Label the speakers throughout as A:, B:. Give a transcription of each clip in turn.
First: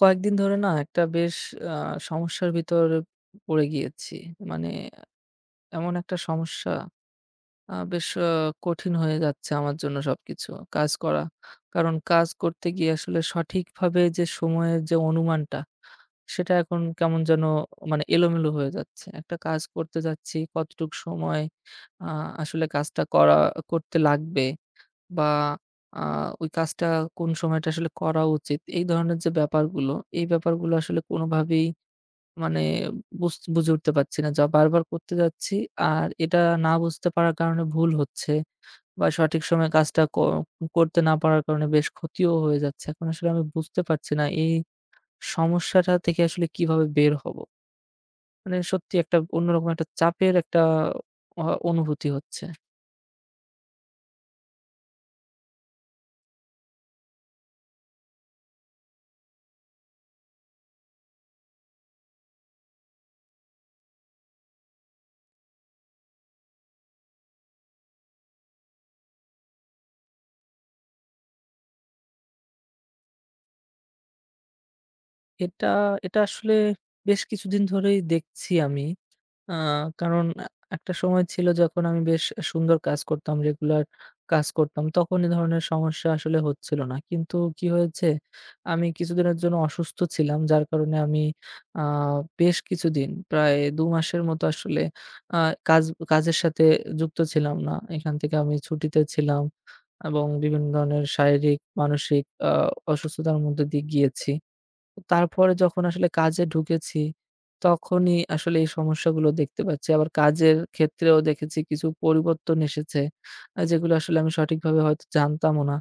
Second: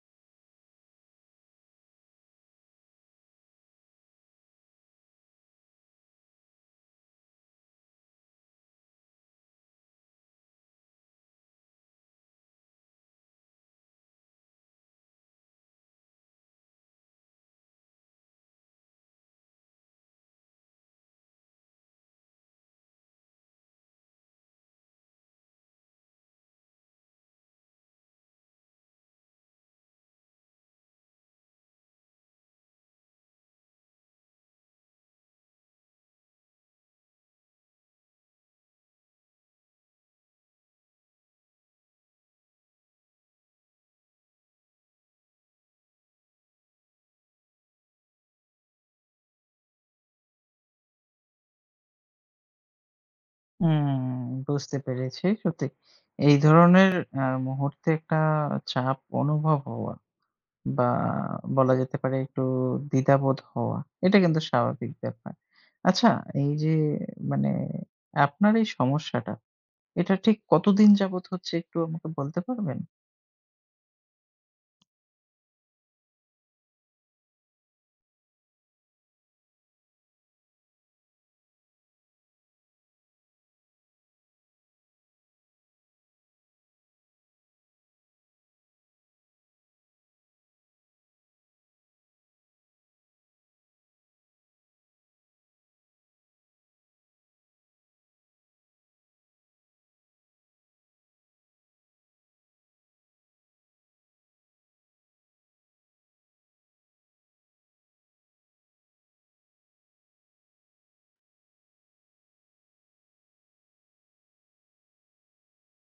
A: কয়েকদিন ধরে না একটা বেশ আ সমস্যার ভিতর পড়ে গিয়েছি। মানে এমন একটা সমস্যা, বেশ কঠিন হয়ে যাচ্ছে আমার জন্য সবকিছু। কাজ করা। কারণ কাজ করতে গিয়ে আসলে সঠিকভাবে যে সময়ের যে অনুমানটা, সেটা এখন কেমন যেন মানে এলোমেলো হয়ে যাচ্ছে। একটা কাজ করতে যাচ্ছি, কতটুক সময় আ আসলে কাজটা করতে লাগবে, বা আ ওই কাজটা কোন সময়টা আসলে করা উচিত। এই ধরনের যে ব্যাপারগুলো, এই ব্যাপারগুলো আসলে কোনোভাবেই মানে বুঝে উঠতে পারছি না। যা বারবার করতে যাচ্ছি আর এটা না বুঝতে পারার কারণে ভুল হচ্ছে, বা সঠিক সময়ে কাজটা করতে না পারার কারণে বেশ ক্ষতিও হয়ে যাচ্ছে। এখন আসলে আমি বুঝতে পারছি না এই সমস্যাটা থেকে আসলে কিভাবে বের হব? মানে সত্যি একটা অন্যরকম একটা চাপের একটা অ অনুভূতি হচ্ছে।
B: হুম, বুঝতে পেরেছি। সত্যি এই ধরনের মুহূর্তে একটা চাপ অনুভব হওয়া বা বলা যেতে পারে একটু দ্বিধাবোধ হওয়া, এটা কিন্তু স্বাভাবিক ব্যাপার। আচ্ছা, এই যে মানে আপনার এই সমস্যাটা, এটা ঠিক কতদিন যাবৎ হচ্ছে একটু আমাকে বলতে পারবেন?
A: এটা এটা আসলে বেশ কিছুদিন ধরেই দেখছি আমি। আ কারণ একটা সময় ছিল যখন আমি বেশ সুন্দর কাজ করতাম, রেগুলার কাজ করতাম। তখন এ ধরনের সমস্যা আসলে হচ্ছিল না। কিন্তু কি হয়েছে, আমি কিছুদিনের জন্য অসুস্থ ছিলাম। যার কারণে আমি আ বেশ কিছুদিন প্রায় ২ মাসের মতো আসলে আ কাজ কাজের সাথে যুক্ত ছিলাম না। এখান থেকে আমি ছুটিতে ছিলাম এবং বিভিন্ন ধরনের শারীরিক, মানসিক অসুস্থতার মধ্যে দিয়ে গিয়েছি। তারপরে যখন আসলে কাজে ঢুকেছি, তখনই আসলে এই সমস্যাগুলো দেখতে পাচ্ছি। আবার কাজের ক্ষেত্রেও দেখেছি কিছু পরিবর্তন এসেছে, যেগুলো আসলে আমি সঠিকভাবে হয়তো জানতামও না।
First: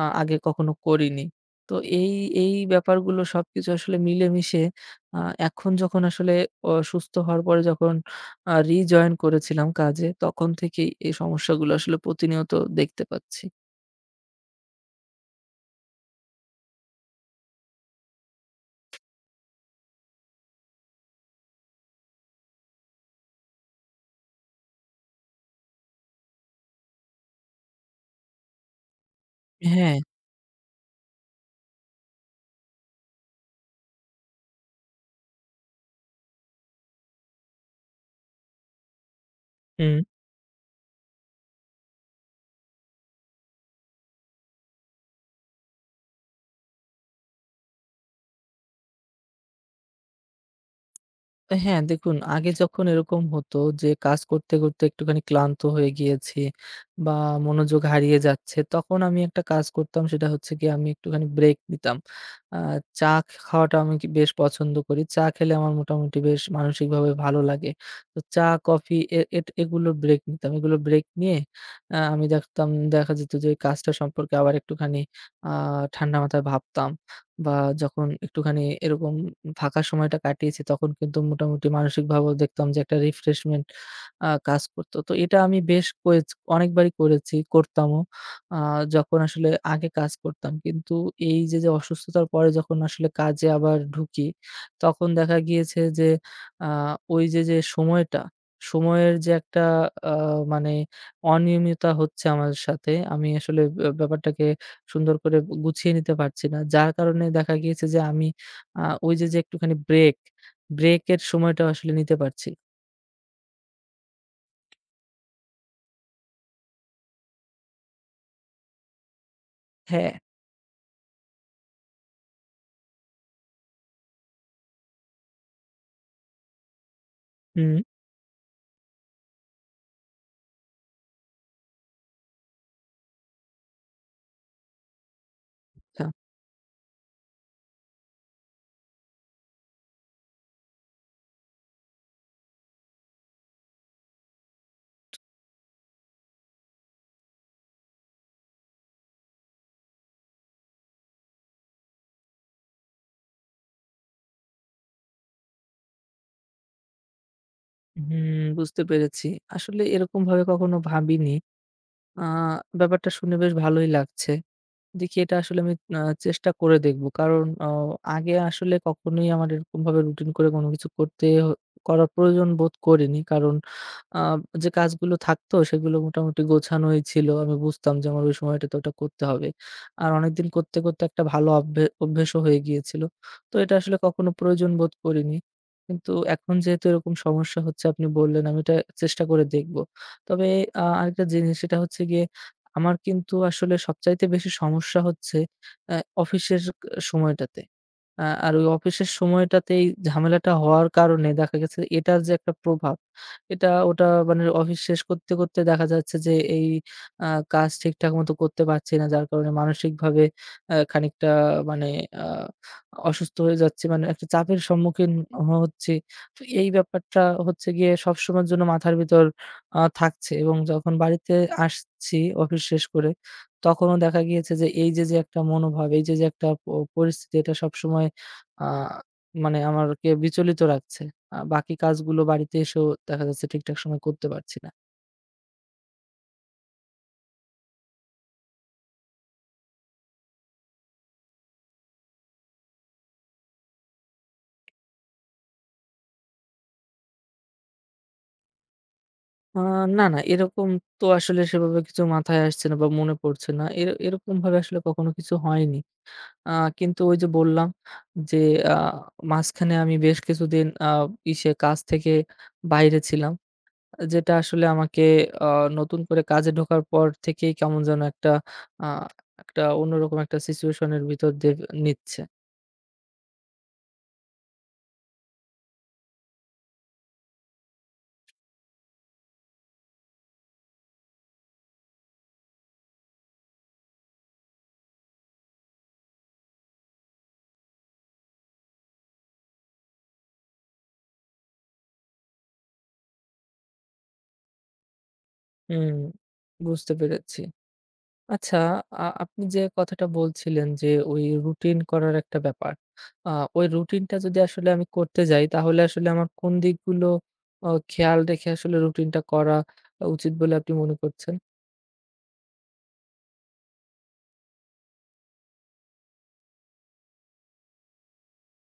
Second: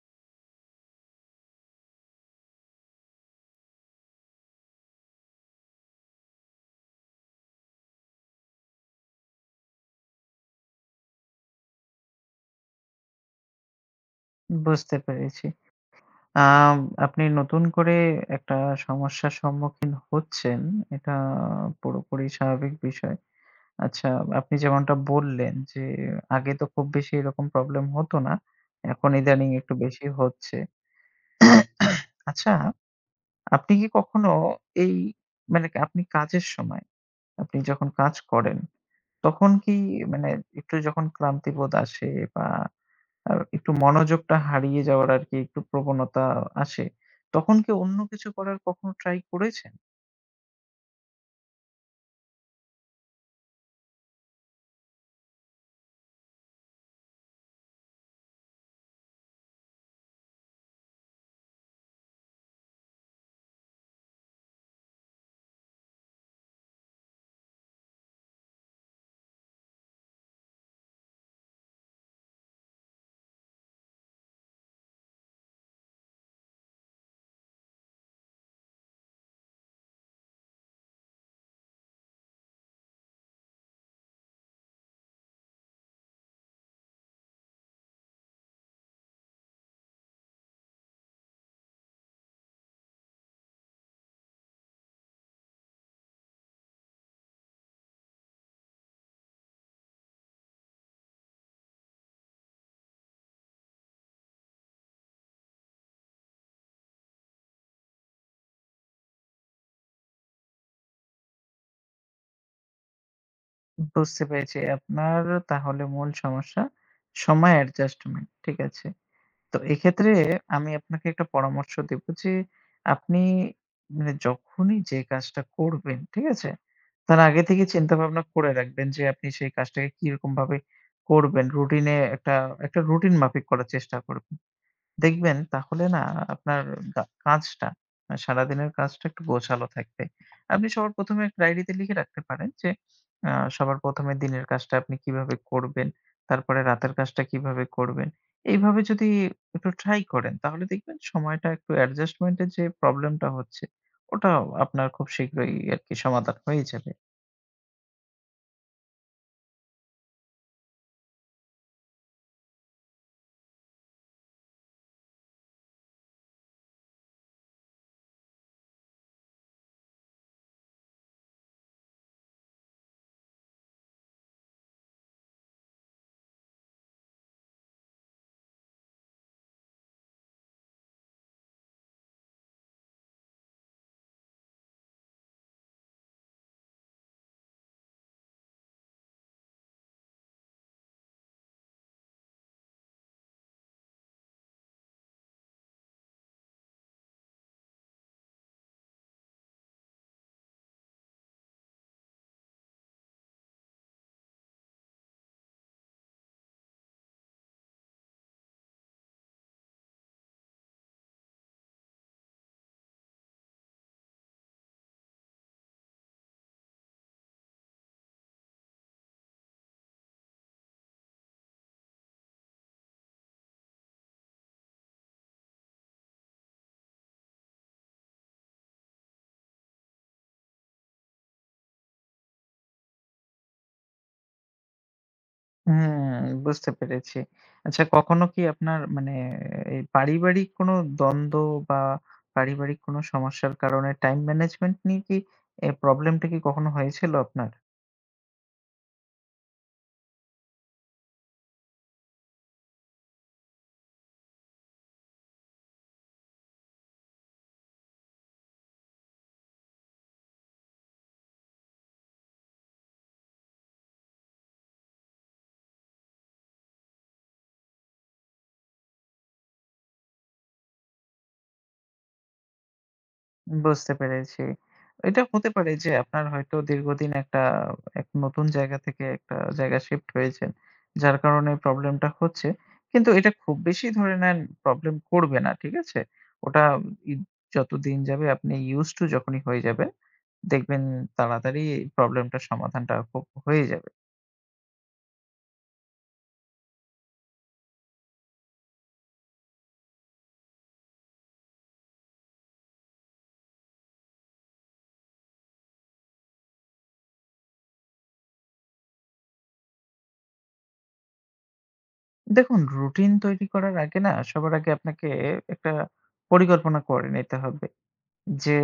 A: আগে কখনো করিনি। তো এই, এই ব্যাপারগুলো সবকিছু আসলে মিলেমিশে আ এখন যখন আসলে সুস্থ হওয়ার পরে যখন রিজয়েন করেছিলাম কাজে, তখন থেকেই এই সমস্যাগুলো আসলে প্রতিনিয়ত দেখতে পাচ্ছি।
B: বুঝতে পেরেছি। আম আপনি নতুন করে একটা সমস্যার সম্মুখীন হচ্ছেন, এটা পুরোপুরি স্বাভাবিক বিষয়। আচ্ছা, আপনি যেমনটা বললেন যে আগে তো খুব বেশি এরকম প্রবলেম হতো না। এখন ইদানিং একটু
A: হ্যাঁ।
B: বেশি হচ্ছে। আচ্ছা, আপনি কি কখনো এই মানে আপনি কাজের সময়, আপনি যখন কাজ করেন, তখন কি
A: হুম।
B: মানে একটু যখন ক্লান্তিবোধ আসে বা একটু মনোযোগটা হারিয়ে যাওয়ার আরকি একটু প্রবণতা আসে, তখন কি অন্য কিছু করার কখনো ট্রাই করেছেন?
A: হ্যাঁ, দেখুন আগে যখন এরকম হতো যে কাজ করতে, করতে একটুখানি ক্লান্ত হয়ে গিয়েছি বা মনোযোগ হারিয়ে যাচ্ছে, তখন আমি একটা কাজ করতাম সেটা হচ্ছে গিয়ে আমি একটুখানি ব্রেক নিতাম। আ চা খাওয়াটা আমি কি বেশ পছন্দ করি। চা খেলে আমার মোটামুটি বেশ মানসিকভাবে ভালো লাগে। তো চা, কফি এ এট এগুলোর ব্রেক নিতাম। এগুলো ব্রেক নিয়ে আমি দেখতাম দেখা যেত যে ওই কাজটা সম্পর্কে আবার একটুখানি আ ঠান্ডা মাথায় ভাবতাম, বা যখন একটুখানি এরকম ফাঁকা সময়টা কাটিয়েছি তখন কিন্তু মোটামুটি মানসিকভাবেও দেখতাম যে একটা রিফ্রেশমেন্ট কাজ করত। তো এটা আমি বেশ অনেকবারই করেছি, করতামও। আ যখন আসলে আগে কাজ করতাম। কিন্তু এই যে, যে অসুস্থতার পরে যখন আসলে কাজে আবার ঢুকি, তখন দেখা গিয়েছে যে আ ওই যে, যে সময়টা, সময়ের যে একটা আ মানে অনিয়মিততা হচ্ছে আমার সাথে, আমি আসলে ব্যাপারটাকে সুন্দর করে গুছিয়ে নিতে পারছি না। যার কারণে দেখা গিয়েছে যে আমি ওই যে, যে একটুখানি ব্রেকের সময়টাও আসলে নিতে পারছি।
B: বুঝতে পেরেছি। আপনার তাহলে মূল সমস্যা সময় অ্যাডজাস্টমেন্ট। ঠিক আছে। তো
A: হ্যাঁ,
B: এক্ষেত্রে আমি আপনাকে একটা পরামর্শ দেব যে, আপনি মানে যখনই যে কাজটা করবেন, ঠিক আছে? তার আগে থেকে
A: হুম,
B: চিন্তাভাবনা করে রাখবেন যে আপনি সেই কাজটাকে কিরকমভাবে করবেন। রুটিন এ একটা রুটিন মাফিক করার চেষ্টা করবেন। দেখবেন তাহলে না
A: আচ্ছা,
B: আপনার গা কাজটা আ সারাদিনের কাজটা একটু গোছালো থাকবে। আপনি সবার ১ম এ একটা ডায়েরিতে লিখে রাখতে পারেন যে আ সবার ১ম এ দিনের কাজটা আপনি কিভাবে করবেন, তারপরে রাতের কাজটা কিভাবে করবেন। এইভাবে যদি একটু ট্রাই করেন তাহলে দেখবেন সময়টা একটু অ্যাডজাস্টমেন্ট এর যে প্রবলেমটা হচ্ছে, ওটা আপনার খুব শীঘ্রই আরকি সমাধান হয়ে যাবে।
A: হুম, বুঝতে পেরেছি। আসলে এরকমভাবে কখনো ভাবিনি। আ ব্যাপারটা শুনে বেশ ভালোই লাগছে। দেখি এটা আসলে আমি আ চেষ্টা করে দেখব। কারণ আগে আসলে কখনোই আমার এরকমভাবে রুটিন করে কোনো কিছু করতে হ করার প্রয়োজন বোধ করিনি। কারণ আ যে কাজগুলো থাকতো সেগুলো মোটামুটি গোছানোই ছিল। আমি বুঝতাম যে আমার ওই সময়টাতে ওটা করতে হবে। আর অনেকদিন করতে, করতে একটা ভালো অভ্যেসও হয়ে গিয়েছিল। তো এটা আসলে কখনো প্রয়োজন বোধ করিনি। কিন্তু এখন যেহেতু এরকম সমস্যা হচ্ছে আপনি বললেন আমি এটা চেষ্টা করে দেখব। তবে আরেকটা জিনিস সেটা হচ্ছে গিয়ে আমার কিন্তু আসলে সবচাইতে বেশি সমস্যা হচ্ছে আ অফিসের সময়টাতে। আর ওই অফিসের সময়টাতেই ঝামেলাটা হওয়ার কারণে দেখা গেছে এটার যে একটা প্রভাব, এটা ওটা মানে অফিস শেষ করতে, করতে দেখা যাচ্ছে যে এই আ কাজ ঠিকঠাক মতো করতে পারছি না। যার কারণে মানসিকভাবে খানিকটা মানে আ অসুস্থ হয়ে যাচ্ছি। মানে একটা চাপের সম্মুখীন হচ্ছি। তো এই ব্যাপারটা হচ্ছে গিয়ে সবসময়ের জন্য মাথার ভিতর থাকছে, এবং যখন বাড়িতে আসছি অফিস শেষ করে, তখনও দেখা গিয়েছে যে এই যে, যে একটা মনোভাব, এই যে, যে একটা পরিস্থিতি, এটা সবসময় আ মানে আমারকে বিচলিত রাখছে। বাকি কাজগুলো বাড়িতে এসেও দেখা যাচ্ছে ঠিকঠাক সময়ে করতে পারছি না।
B: হুম, বুঝতে পেরেছি। আচ্ছা, কখনো কি আপনার মানে এই পারিবারিক কোনো দ্বন্দ্ব বা পারিবারিক কোনো সমস্যার কারণে টাইম ম্যানেজমেন্ট নিয়ে কি প্রবলেমটা কি কখনো হয়েছিল আপনার?
A: আ না, না, এরকম তো আসলে সেভাবে কিছু মাথায় আসছে না বা মনে পড়ছে না। এরকমভাবে আসলে কখনো কিছু হয়নি। আ কিন্তু ওই যে বললাম যে আ মাঝখানে আমি বেশ কিছুদিন আ ইসে কাজ থেকে বাইরে ছিলাম। যেটা আসলে আমাকে আ নতুন করে কাজে ঢোকার পর থেকেই কেমন যেন আ একটা অন্যরকম একটা সিচুয়েশন এর ভিতর দিয়ে নিচ্ছে।
B: বুঝতে পেরেছি। এটা হতে পারে যে আপনার হয়তো দীর্ঘদিন এক নতুন জায়গা থেকে একটা জায়গায় শিফট হয়েছেন। যার কারণে প্রবলেমটা হচ্ছে। কিন্তু এটা খুব বেশি ধরে নেন, প্রবলেম করবে না। ঠিক আছে? ওটা ই যত দিন যাবে আপনি used to যখনই হয়ে যাবেন, দেখবেন তাড়াতাড়ি প্রবলেমটার সমাধানটা খুব হয়ে যাবে।
A: হুম, বুঝতে পেরেছি। আচ্ছা, আপনি যে কথাটা বলছিলেন যে ওই রুটিন করার একটা ব্যাপার। আ ওই রুটিনটা যদি আসলে আমি করতে যাই তাহলে আসলে আমার কোন দিকগুলো খেয়াল রেখে আসলে রুটিনটা করা উচিত বলে আপনি মনে করছেন?
B: দেখুন, রুটিন তৈরি করার আগে না সবার আগে আপনাকে একটা পরিকল্পনা করে নিতে হবে। যে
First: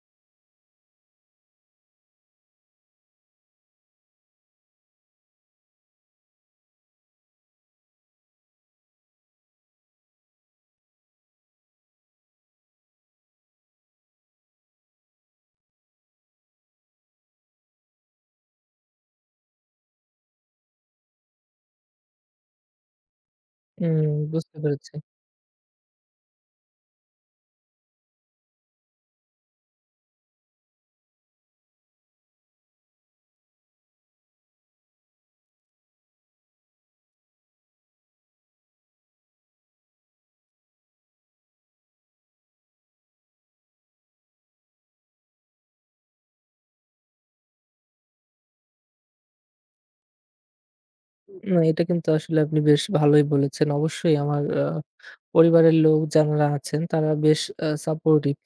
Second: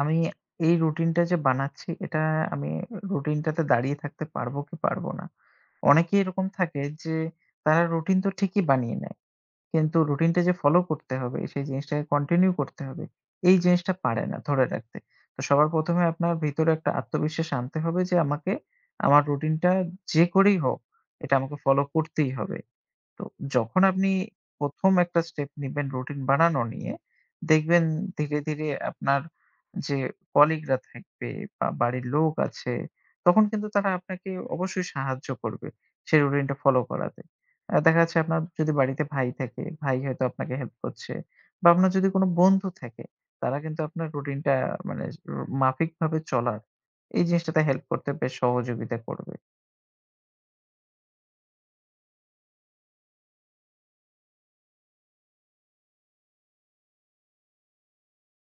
B: আমি এই রুটিনটা যে বানাচ্ছি, এটা আমি রুটিনটাতে দাঁড়িয়ে থাকতে পারবো কি পারবো না। অনেকেই এরকম থাকে যে তারা রুটিন তো ঠিকই বানিয়ে নেয়। কিন্তু রুটিনটা যে ফলো করতে হবে, সেই জিনিসটাকে কন্টিনিউ করতে হবে, এই জিনিসটা পারে না ধরে রাখতে। তো সবার ১ম এ আপনার ভিতরে একটা আত্মবিশ্বাস আনতে হবে যে আমাকে আমার রুটিনটা, যে করেই হোক, এটা আমাকে ফলো করতেই হবে। তো যখন
A: হুম,
B: আপনি
A: বুঝতে
B: ১ম
A: পেরেছি।
B: একটা স্টেপ নিবেন রুটিন বানানো নিয়ে, দেখবেন ধীরে, ধীরে আপনার যে কলিগরা থাকবে বা বাড়ির লোক আছে, তখন কিন্তু তারা আপনাকে অবশ্যই সাহায্য করবে সেই রুটিনটা ফলো করাতে। দেখা যাচ্ছে আপনার যদি বাড়িতে ভাই থাকে, ভাই হয়তো আপনাকে হেল্প করছে, বা আপনার যদি কোনো বন্ধু থাকে, তারা কিন্তু আপনার রুটিনটা মানে র মাফিকভাবে চলার এই জিনিসটাতে হেল্প করতে বেশ সহযোগিতা করবে।
A: না, এটা কিন্তু আসলে আপনি বেশ ভালোই বলেছেন। অবশ্যই আমার পরিবারের লোক যারা আছেন তারা বেশ সাপোর্টিভ।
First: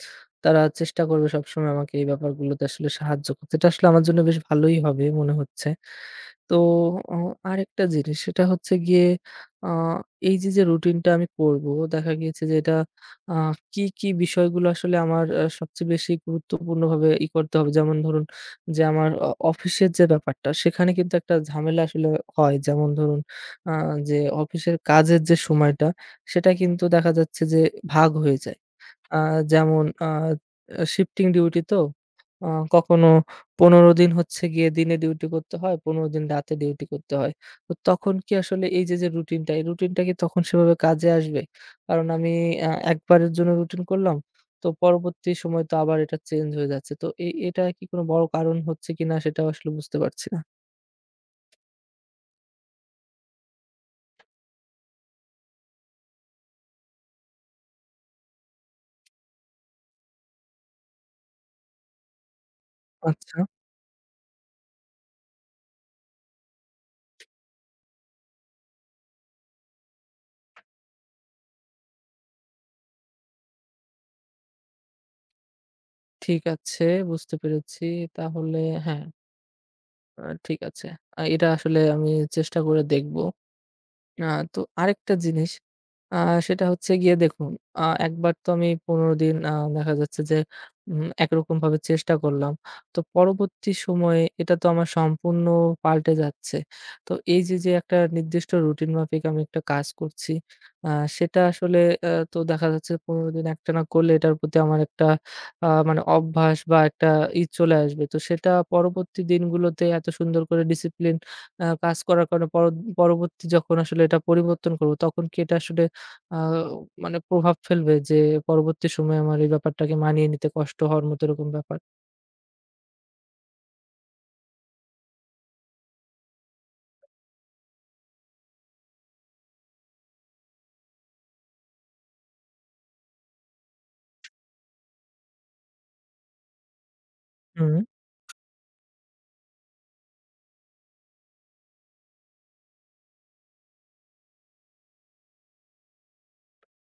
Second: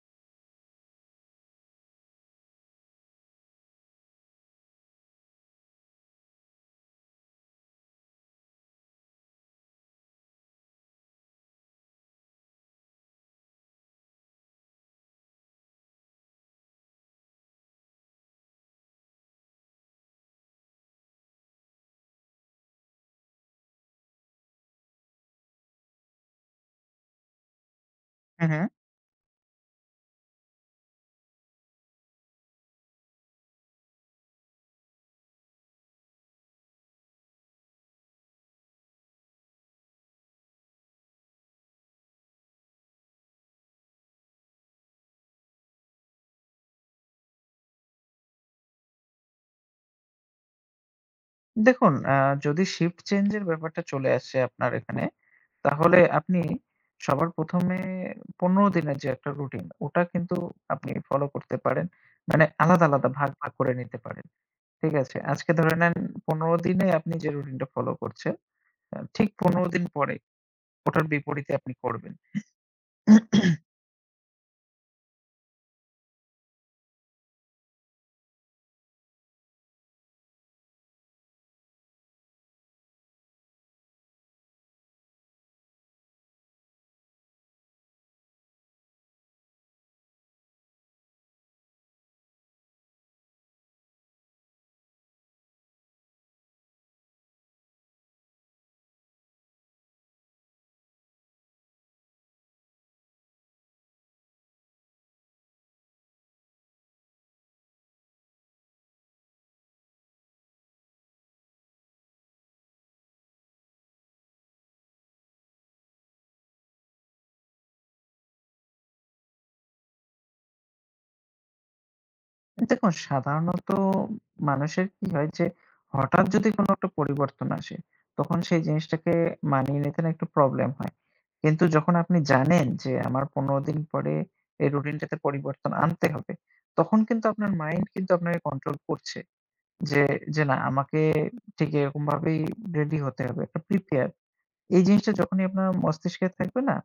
A: তারা চেষ্টা করবে সবসময় আমাকে এই ব্যাপারগুলোতে আসলে সাহায্য করতে। এটা আসলে আমার জন্য বেশ ভালোই হবে মনে হচ্ছে। তো অ আরেকটা জিনিস সেটা হচ্ছে গিয়ে আ এই যে, যে, রুটিনটা আমি করব দেখা গিয়েছে যে, এটা আ কি, কি, বিষয়গুলো আসলে আমার সবচেয়ে বেশি গুরুত্বপূর্ণভাবে ই করতে হবে। যেমন ধরুন যে, আমার অফিসের যে, ব্যাপারটা সেখানে কিন্তু একটা ঝামেলা আসলে হয়। যেমন ধরুন আ যে, অফিসের কাজের যে, সময়টা সেটা কিন্তু দেখা যাচ্ছে যে, ভাগ হয়ে
B: হুম,
A: যায়।
B: হুম।
A: আ যেমন শিফটিং ডিউটি তো। আ কখনো ১৫ দিন হচ্ছে গিয়ে দিনে ডিউটি করতে হয়, ১৫ দিন রাতে ডিউটি করতে হয়। তো তখন কি আসলে এই যে, যে রুটিনটা, এই রুটিনটা কি তখন সেভাবে কাজে আসবে? কারণ আমি একবারের জন্য রুটিন করলাম, তো পরবর্তী সময় তো আবার এটা চেঞ্জ হয়ে যাচ্ছে। তো এটা কি কোনো বড় কারণ হচ্ছে কিনা সেটাও আসলে বুঝতে পারছি না।
B: দেখুন, যদি শিফট চেঞ্জ এর ব্যাপারটা চলে আসে আপনার এখানে, তাহলে আপনি সবার ১ম এ ১৫ দিনের যে একটা রুটিন, ওটা কিন্তু আপনি ফলো করতে পারেন। মানে আলাদা, আলাদা ভাগ,
A: আচ্ছা,
B: ভাগ করে নিতে পারেন। ঠিক আছে? আজকে ধরে নেন ১৫ দিনে আপনি যে রুটিনটা ফলো করছেন, ঠিক ১৫ দিন পরে ওটার বিপরীতে আপনি করবেন।
A: ঠিক আছে, বুঝতে পেরেছি। তাহলে হ্যাঁ, ঠিক আছে। এটা আসলে আমি চেষ্টা করে দেখব। আ তো আরেকটা জিনিস, আ সেটা হচ্ছে গিয়ে দেখুন, একবার তো আমি ১৫ দিন দেখা যাচ্ছে যে একরকমভাবে চেষ্টা করলাম। তো পরবর্তী সময়ে এটা তো আমার সম্পূর্ণ পাল্টে যাচ্ছে। তো এই যে, যে একটা নির্দিষ্ট রুটিন মাফিক আমি একটা কাজ করছি, আ সেটা আসলে তো দেখা যাচ্ছে ১৫ দিন একটানা করলে এটার প্রতি আমার একটা মানে অভ্যাস বা একটা ই চলে আসবে। তো সেটা পরবর্তী দিনগুলোতে এত সুন্দর করে ডিসিপ্লিন কাজ করার কারণে পরবর্তী যখন আসলে এটা পরিবর্তন করব, তখন কি এটা আসলে আ মানে প্রভাব ফেলবে, যে পরবর্তী সময়ে আমার এই ব্যাপারটাকে মানিয়ে নিতে কষ্ট হওয়ার মতো এরকম ব্যাপার?
B: দেখুন, সাধারণত মানুষের কি হয় যে হঠাৎ যদি কোনো একটা পরিবর্তন আসে, তখন সেই জিনিসটাকে মানিয়ে নিতে না একটু প্রবলেম হয়। কিন্তু যখন আপনি জানেন যে আমার ১৫ দিন পরে এই রুটিনটাতে পরিবর্তন আনতে হবে, তখন কিন্তু আপনার
A: হুম।
B: মাইন্ড কিন্তু আপনাকে কন্ট্রোল করছে। যে, যে না আমাকে ঠিক এরকমভাবেই রেডি হতে হবে। একটা প্রিপেয়ার। এই জিনিসটা যখনই আপনার মস্তিষ্কে থাকবে না,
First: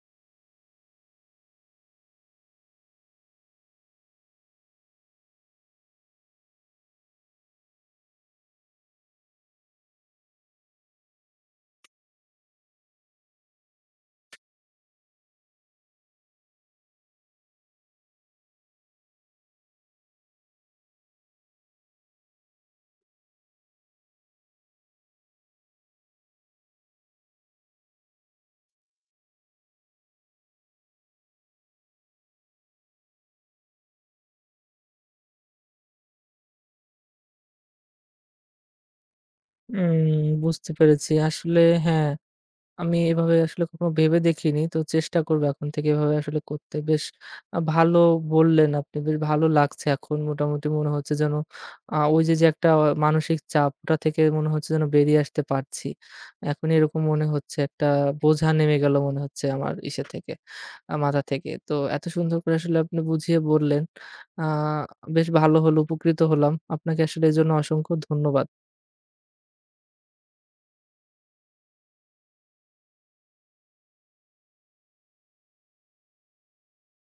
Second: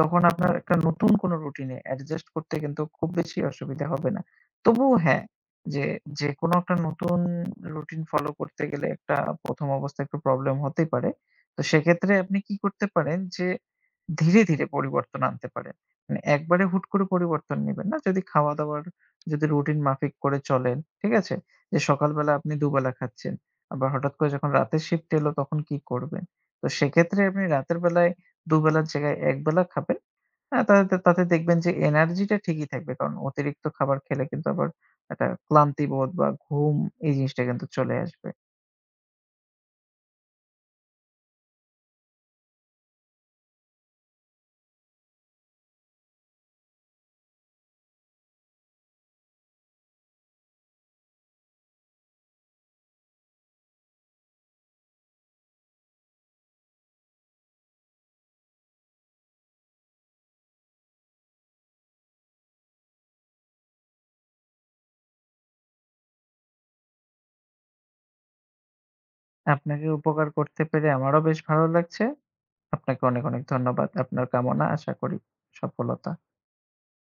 B: তখন আপনার একটা নতুন কোনো রুটিনে অ্যাডজাস্ট করতে কিন্তু খুব বেশি অসুবিধা হবে না। তবুও হ্যাঁ, যে যেকোনো একটা নতুন রুটিন ফলো করতে গেলে একটা ১ম অবস্থায় একটু প্রবলেম হতেই পারে। তো সেক্ষেত্রে আপনি কি করতে পারেন যে ধীরে, ধীরে পরিবর্তন আনতে পারেন। মানে একবারে হুট করে পরিবর্তন নিবেন না। যদি খাওয়া-দাওয়ার, যদি রুটিন মাফিক করে চলেন, ঠিক আছে? যে সকালবেলা আপনি দুবেলা খাচ্ছেন, আবার হঠাৎ করে যখন রাতের শিফট এলো তখন কি করবেন? তো সেক্ষেত্রে আপনি রাতের বেলায় দুবেলার জায়গায় একবেলা খাবেন। হ্যাঁ, তাতে তাতে দেখবেন যে এনার্জিটা ঠিকই থাকবে। কারণ অতিরিক্ত খাবার খেলে কিন্তু আবার একটা ক্লান্তিবোধ বা ঘুম, এই জিনিসটা কিন্তু চলে আসবে।
A: উম বুঝতে পেরেছি। আসলে হ্যাঁ। আমি এভাবে আসলে কখনো ভেবে দেখিনি। তো চেষ্টা করব এখন থেকে এভাবে আসলে করতে। বেশ ভালো বললেন আপনি। বেশ ভালো লাগছে এখন। মোটামুটি মনে হচ্ছে যেন ওই যে, যে একটা মানসিক চাপ ওটা থেকে মনে হচ্ছে যেন বেরিয়ে আসতে পারছি। এখন এরকম মনে হচ্ছে একটা বোঝা নেমে গেল মনে হচ্ছে আমার ইসে থেকে, আ মাথা থেকে। তো এত সুন্দর করে আসলে আপনি বুঝিয়ে বললেন। আ বেশ ভালো হলো, উপকৃত হলাম। আপনাকে আসলে এজন্য অসংখ্য ধন্যবাদ।
B: আপনাকে উপকার করতে পেরে আমারও বেশ ভালো লাগছে। আপনাকে অনেক, অনেক ধন্যবাদ। আপনার কামনা আশা করি সফলতা।